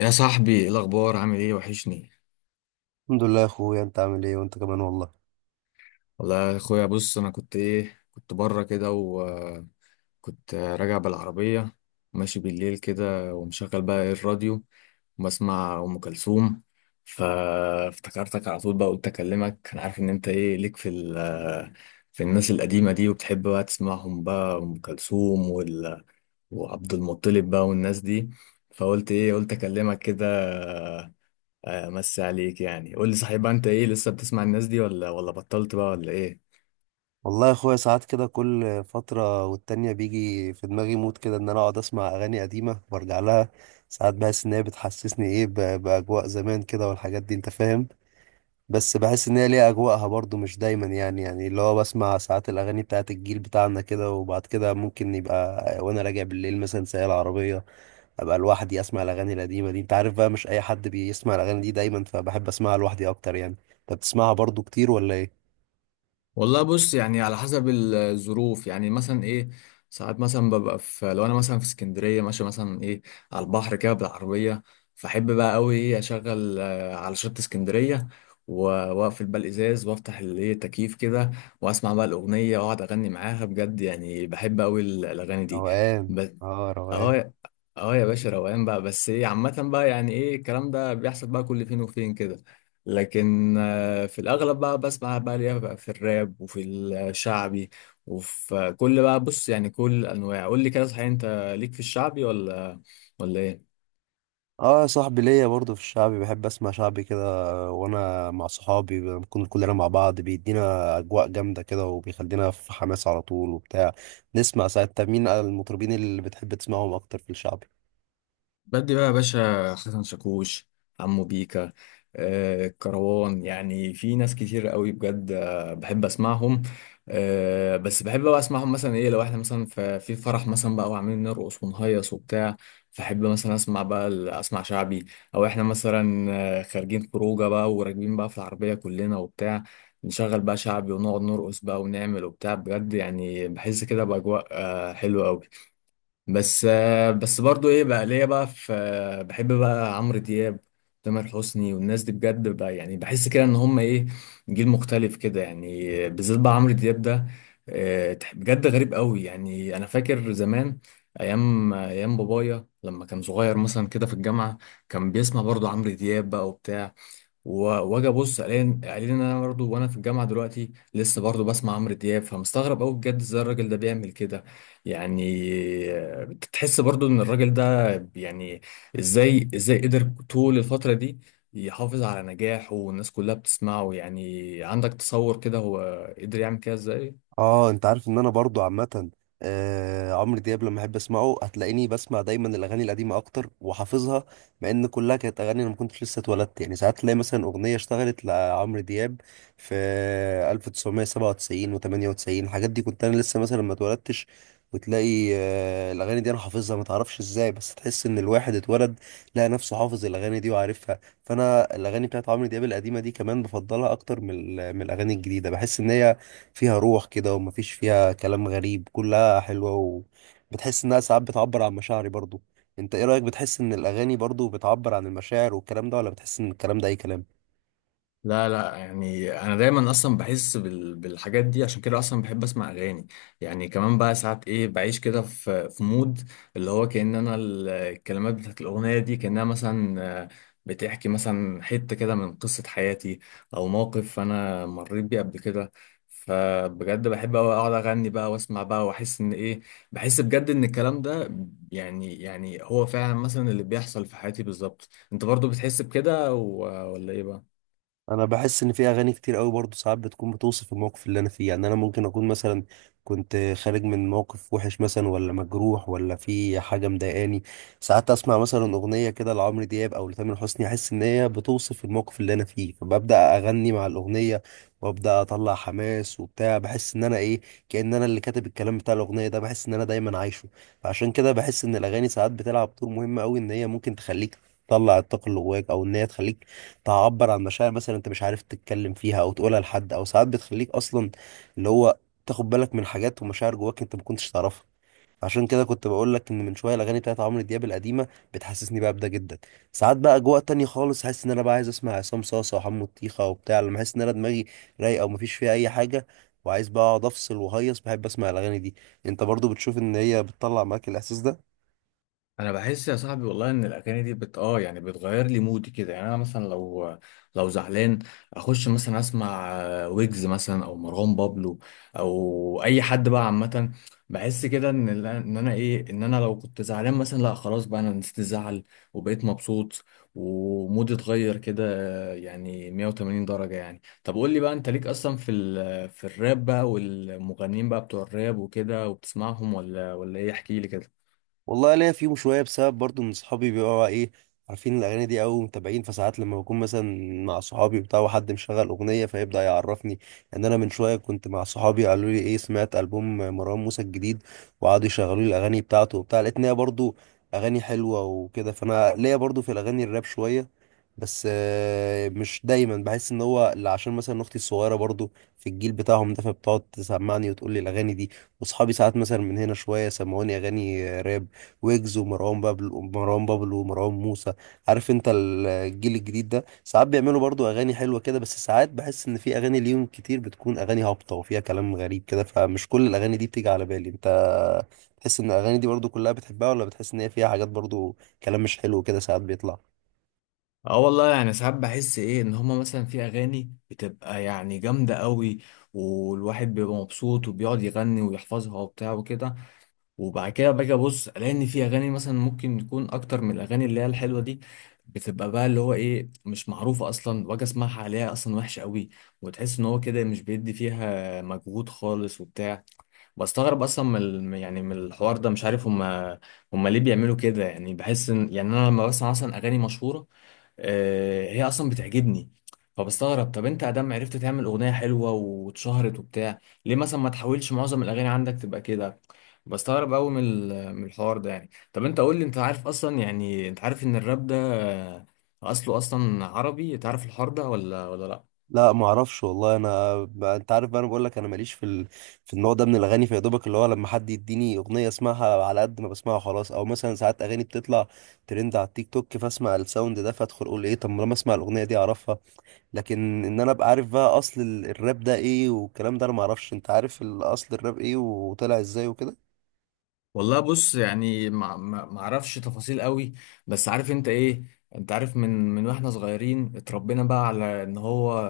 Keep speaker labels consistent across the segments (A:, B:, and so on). A: يا صاحبي، ايه الاخبار؟ عامل ايه؟ وحشني.
B: الحمد لله يا اخويا، انت عامل ايه وانت كمان. والله،
A: والله يا اخويا، بص، انا كنت كنت بره كده وكنت راجع بالعربيه ماشي بالليل كده ومشغل بقى الراديو وبسمع ام كلثوم. فافتكرتك على طول بقى. قلت اكلمك، انا عارف ان انت ليك في الناس القديمه دي، وبتحب بقى تسمعهم بقى، ام كلثوم وعبد المطلب بقى والناس دي. فقلت قلت اكلمك كده. مسي عليك. يعني قول لي، صحيح بقى انت لسه بتسمع الناس دي، ولا بطلت بقى، ولا ايه؟
B: والله يا اخويا، ساعات كده كل فترة والتانية بيجي في دماغي مود كده ان انا اقعد اسمع اغاني قديمة وارجع لها. ساعات بحس ان هي بتحسسني ايه باجواء زمان كده والحاجات دي انت فاهم. بس بحس ان هي ليها اجواءها برضو، مش دايما يعني اللي هو بسمع ساعات الاغاني بتاعت الجيل بتاعنا كده، وبعد كده ممكن يبقى وانا راجع بالليل مثلا سايق العربية ابقى لوحدي اسمع الاغاني القديمة دي. انت عارف بقى مش اي حد بيسمع الاغاني دي دايما، فبحب اسمعها لوحدي اكتر. يعني انت بتسمعها برضو كتير ولا ايه؟
A: والله بص، يعني على حسب الظروف. يعني مثلا ساعات مثلا ببقى في، لو انا مثلا في اسكندريه ماشي مثلا على البحر كده بالعربيه، فاحب بقى قوي اشغل، على شط اسكندريه، و- واقفل بقى الازاز وافتح التكييف كده، واسمع بقى الاغنيه، واقعد اغني معاها. بجد يعني بحب قوي الاغاني دي.
B: روقان.
A: بس
B: اه روقان.
A: اه. اه يا باشا، روقان بقى. بس عامة بقى، يعني الكلام ده بيحصل بقى كل فين وفين كده. لكن في الأغلب بقى بسمع بقى ليها بقى في الراب، وفي الشعبي، وفي كل بقى. بص، يعني كل الأنواع. قول لي كده، صحيح أنت ليك في الشعبي، ولا ايه؟
B: اه صاحبي، ليا برضه في الشعبي، بحب اسمع شعبي كده. وانا مع صحابي بنكون كلنا مع بعض بيدينا اجواء جامده كده، وبيخلينا في حماس على طول وبتاع. نسمع ساعات. طب مين المطربين اللي بتحب تسمعهم اكتر في الشعب؟
A: بدي بقى يا باشا، حسن شاكوش، عمو بيكا، كروان. يعني في ناس كتير قوي، بجد بحب اسمعهم. بس بحب بقى اسمعهم مثلا لو احنا مثلا في فرح مثلا بقى، وعاملين نرقص ونهيص وبتاع، فحب مثلا اسمع بقى، اسمع شعبي. او احنا مثلا خارجين خروجه بقى وراكبين بقى في العربيه كلنا وبتاع، نشغل بقى شعبي ونقعد نرقص بقى ونعمل وبتاع. بجد يعني بحس كده باجواء حلوه قوي. بس برضو بقى ليا بقى في، بحب بقى عمرو دياب، تامر حسني والناس دي. بجد بقى يعني بحس كده ان هم جيل مختلف كده. يعني بالذات بقى عمرو دياب ده، بجد غريب قوي. يعني انا فاكر زمان، ايام بابايا لما كان صغير مثلا كده في الجامعة، كان بيسمع برضو عمرو دياب بقى وبتاع، واجي ابص، قايلين ان انا برضه وانا في الجامعه دلوقتي لسه برضه بسمع عمرو دياب. فمستغرب قوي بجد ازاي الراجل ده بيعمل كده يعني. بتحس برضه ان الراجل ده، يعني ازاي قدر طول الفتره دي يحافظ على نجاحه، والناس كلها بتسمعه. يعني عندك تصور كده هو قدر يعمل كده ازاي؟
B: اه انت عارف ان انا برضو عامه، عمرو دياب لما احب اسمعه هتلاقيني بسمع دايما الاغاني القديمه اكتر وحافظها، مع ان كلها كانت اغاني انا ما كنتش لسه اتولدت. يعني ساعات تلاقي مثلا اغنيه اشتغلت لعمرو دياب في 1997 و98، الحاجات دي كنت انا لسه مثلا ما اتولدتش. وتلاقي الاغاني دي انا حافظها ما تعرفش ازاي، بس تحس ان الواحد اتولد لقى نفسه حافظ الاغاني دي وعارفها. فانا الاغاني بتاعت عمرو دياب القديمه دي كمان بفضلها اكتر من الاغاني الجديده. بحس ان هي فيها روح كده، ومفيش فيها كلام غريب، كلها حلوة. وبتحس إنها ساعات بتعبر عن مشاعري برضو. أنت إيه رأيك، بتحس إن الأغاني برضو بتعبر عن المشاعر والكلام ده، ولا بتحس إن الكلام ده أي كلام؟
A: لا لا، يعني انا دايما اصلا بحس بالحاجات دي. عشان كده اصلا بحب اسمع اغاني. يعني كمان بقى ساعات بعيش كده في مود اللي هو كأن انا، الكلمات بتاعت الاغنيه دي كأنها مثلا بتحكي مثلا حته كده من قصه حياتي، او موقف انا مريت بيه قبل كده. فبجد بحب أوي اقعد اغني بقى واسمع بقى واحس ان بحس بجد ان الكلام ده يعني، هو فعلا مثلا اللي بيحصل في حياتي بالظبط. انت برضو بتحس بكده، ولا ايه بقى؟
B: انا بحس ان في اغاني كتير قوي برضه ساعات بتكون بتوصف الموقف اللي انا فيه. يعني انا ممكن اكون مثلا كنت خارج من موقف وحش مثلا، ولا مجروح، ولا في حاجه مضايقاني، ساعات اسمع مثلا اغنيه كده لعمرو دياب او لتامر حسني، احس ان هي بتوصف الموقف اللي انا فيه، فببدا اغني مع الاغنيه وابدا اطلع حماس وبتاع. بحس ان انا ايه، كأن انا اللي كاتب الكلام بتاع الاغنيه ده، بحس ان انا دايما عايشه. فعشان كده بحس ان الاغاني ساعات بتلعب دور مهم قوي، ان هي ممكن تخليك تطلع الطاقه اللي جواك، او ان هي تخليك تعبر عن مشاعر مثلا انت مش عارف تتكلم فيها او تقولها لحد، او ساعات بتخليك اصلا اللي هو تاخد بالك من حاجات ومشاعر جواك انت ما كنتش تعرفها. عشان كده كنت بقول لك ان من شويه الاغاني بتاعت عمرو دياب القديمه بتحسسني بقى بده جدا. ساعات بقى اجواء تانية خالص، حاسس ان انا بقى عايز اسمع عصام صاصا وحمو طيخه وبتاع، لما احس ان انا دماغي رايقه ومفيش فيها اي حاجه، وعايز بقى اقعد افصل وهيص، بحب اسمع الاغاني دي. انت برضو بتشوف ان هي بتطلع معاك الاحساس ده؟
A: انا بحس يا صاحبي، والله ان الاغاني دي بت اه يعني بتغير لي مودي كده. يعني انا مثلا لو زعلان، اخش مثلا اسمع ويجز مثلا او مروان بابلو او اي حد بقى عامه، بحس كده ان ال- ان انا ايه ان انا لو كنت زعلان مثلا، لا خلاص بقى انا نسيت الزعل وبقيت مبسوط ومودي اتغير كده، يعني 180 درجه. يعني طب قول لي بقى، انت ليك اصلا في الراب بقى، والمغنيين بقى بتوع الراب وكده، وبتسمعهم ولا ايه؟ احكي لي كده.
B: والله ليا فيهم شويه، بسبب برضو ان صحابي بيبقوا ايه عارفين الاغاني دي او متابعين. فساعات لما بكون مثلا مع صحابي بتاع وحد مشغل اغنيه فيبدا يعرفني. ان انا من شويه كنت مع صحابي قالوا لي ايه، سمعت البوم مروان موسى الجديد؟ وقعدوا يشغلوا لي الاغاني بتاعته وبتاع، لقيت ان هي برضو اغاني حلوه وكده. فانا ليا برضو في الاغاني الراب شويه، بس مش دايما. بحس ان هو اللي عشان مثلا اختي الصغيره برضو في الجيل بتاعهم ده، فبتقعد تسمعني وتقول لي الاغاني دي، واصحابي ساعات مثلا من هنا شويه سمعوني اغاني راب، ويجز ومروان بابلو ومروان موسى. عارف انت الجيل الجديد ده ساعات بيعملوا برضو اغاني حلوه كده، بس ساعات بحس ان في اغاني ليهم كتير بتكون اغاني هابطه وفيها كلام غريب كده، فمش كل الاغاني دي بتيجي على بالي. انت تحس ان الاغاني دي برضو كلها بتحبها، ولا بتحس ان هي فيها حاجات برضو كلام مش حلو كده ساعات بيطلع؟
A: اه والله يعني ساعات بحس ان هما مثلا في اغاني بتبقى يعني جامده قوي، والواحد بيبقى مبسوط وبيقعد يغني ويحفظها وبتاع وكده. وبعد كده باجي ابص الاقي ان في اغاني مثلا ممكن تكون اكتر من الاغاني اللي هي الحلوه دي، بتبقى بقى اللي هو مش معروفه اصلا، واجي اسمعها، عليها اصلا وحشه قوي، وتحس ان هو كده مش بيدي فيها مجهود خالص وبتاع. بستغرب اصلا من يعني من الحوار ده. مش عارف هما، ليه بيعملوا كده؟ يعني بحس ان، يعني انا لما بسمع اصلا اغاني مشهوره، هي اصلا بتعجبني. فبستغرب، طب انت ادم عرفت تعمل اغنيه حلوه واتشهرت وبتاع، ليه مثلا ما تحاولش معظم الاغاني عندك تبقى كده؟ بستغرب قوي من من الحوار ده. يعني طب انت قول لي، انت عارف اصلا، يعني انت عارف ان الراب ده اصله اصلا عربي؟ تعرف الحوار ده، ولا لا؟
B: لا ما اعرفش والله. انا انت عارف بقى، انا بقول لك انا ماليش في النوع ده من الاغاني. فيا دوبك اللي هو لما حد يديني اغنيه اسمعها على قد ما بسمعها خلاص، او مثلا ساعات اغاني بتطلع ترند على التيك توك فاسمع الساوند ده، فادخل اقول ايه، طب ما لما اسمع الاغنيه دي اعرفها. لكن ان انا ابقى عارف بقى اصل الراب ده ايه والكلام ده، انا ما اعرفش. انت عارف الاصل الراب ايه وطلع ازاي وكده؟
A: والله بص، يعني ما اعرفش تفاصيل قوي. بس عارف انت ايه، انت عارف، من واحنا صغيرين اتربينا بقى على ان هو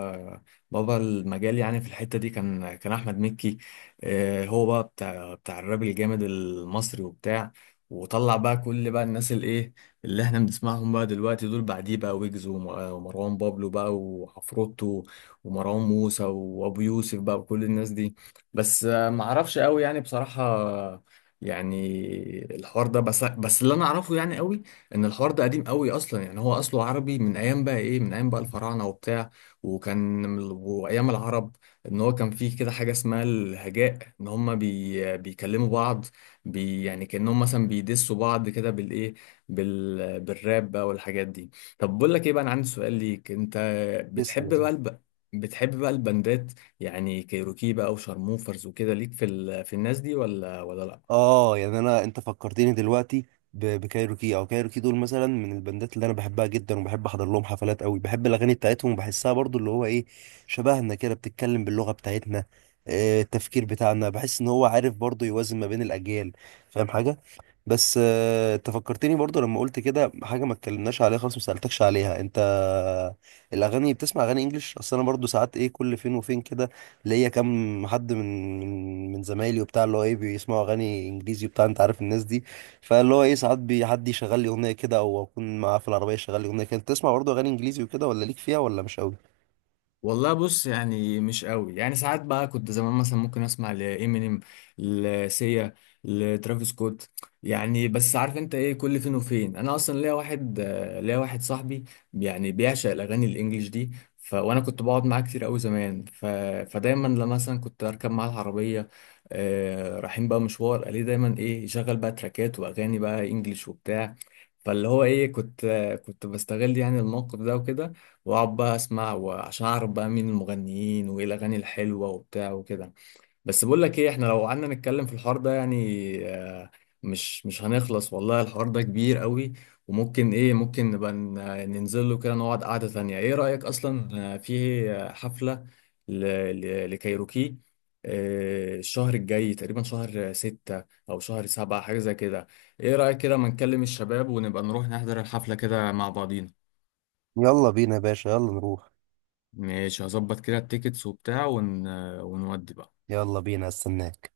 A: بابا المجال يعني في الحتة دي، كان احمد مكي. اه، هو بقى بتاع الراب الجامد المصري وبتاع. وطلع بقى كل بقى الناس اللي احنا بنسمعهم بقى دلوقتي، دول بعديه بقى، ويجز ومروان بابلو بقى، وعفروتو، ومروان موسى، وابو يوسف بقى، وكل الناس دي. بس ما اعرفش قوي يعني، بصراحة يعني. الحوار ده بس اللي انا اعرفه يعني قوي ان الحوار ده قديم قوي اصلا. يعني هو اصله عربي من ايام بقى من ايام بقى الفراعنه وبتاع، وكان من وايام العرب، ان هو كان فيه كده حاجه اسمها الهجاء، ان هم بيكلموا بعض، يعني كانهم مثلا بيدسوا بعض كده بالراب بقى والحاجات دي. طب بقول لك ايه بقى، انا عندي سؤال ليك انت.
B: لسه.
A: بتحب بقى الب... بتحب بقى البندات، يعني كايروكي بقى، وشارموفرز وكده، ليك في الناس دي، ولا لا؟
B: اه يعني انا انت فكرتني دلوقتي بكايروكي، او كايروكي دول مثلا من البندات اللي انا بحبها جدا، وبحب احضر لهم حفلات قوي. بحب الاغاني بتاعتهم وبحسها برضو اللي هو ايه، شبهنا كده، بتتكلم باللغه بتاعتنا، التفكير بتاعنا، بحس ان هو عارف برضو يوازن ما بين الاجيال، فاهم حاجه. بس انت فكرتني برضو لما قلت كده حاجه ما اتكلمناش عليها خالص، ما سالتكش عليها انت الاغاني، بتسمع اغاني انجليش؟ اصل انا برضو ساعات ايه كل فين وفين كده، ليا كام حد من زمايلي وبتاع اللي هو ايه بيسمعوا اغاني انجليزي وبتاع، انت عارف الناس دي. فاللي هو ايه ساعات حد يشغل لي اغنيه كده، او اكون معاه في العربيه يشغل لي اغنيه كده. انت تسمع برضو اغاني انجليزي وكده، ولا ليك فيها ولا مش قوي؟
A: والله بص، يعني مش قوي. يعني ساعات بقى كنت زمان مثلا ممكن اسمع لامينيم، لسيا، لترافيس سكوت. يعني بس عارف انت ايه، كل فين وفين انا اصلا ليا واحد، صاحبي يعني بيعشق الاغاني الانجليش دي. وانا كنت بقعد معاه كتير قوي زمان. فدايما لما مثلا كنت اركب معاه العربيه رايحين بقى مشوار، قال لي دايما يشغل بقى تراكات واغاني بقى انجليش وبتاع. فاللي هو ايه كنت آه، كنت بستغل يعني الموقف ده وكده، واقعد بقى اسمع، وعشان اعرف بقى مين المغنيين وايه الاغاني الحلوه وبتاع وكده. بس بقول لك ايه، احنا لو قعدنا نتكلم في الحوار ده يعني آه، مش هنخلص والله. الحوار ده كبير قوي، وممكن ممكن نبقى ننزل له كده، نقعد قعده ثانيه. ايه رايك اصلا في حفله ل- لكايروكي الشهر الجاي، تقريبا شهر ستة أو شهر سبعة، حاجة زي كده؟ إيه رأيك كده ما نكلم الشباب ونبقى نروح نحضر الحفلة كده مع بعضينا.
B: يلا بينا يا باشا، يلا نروح.
A: ماشي، هظبط كده التيكتس وبتاع ونودي بقى.
B: يلا بينا استناك.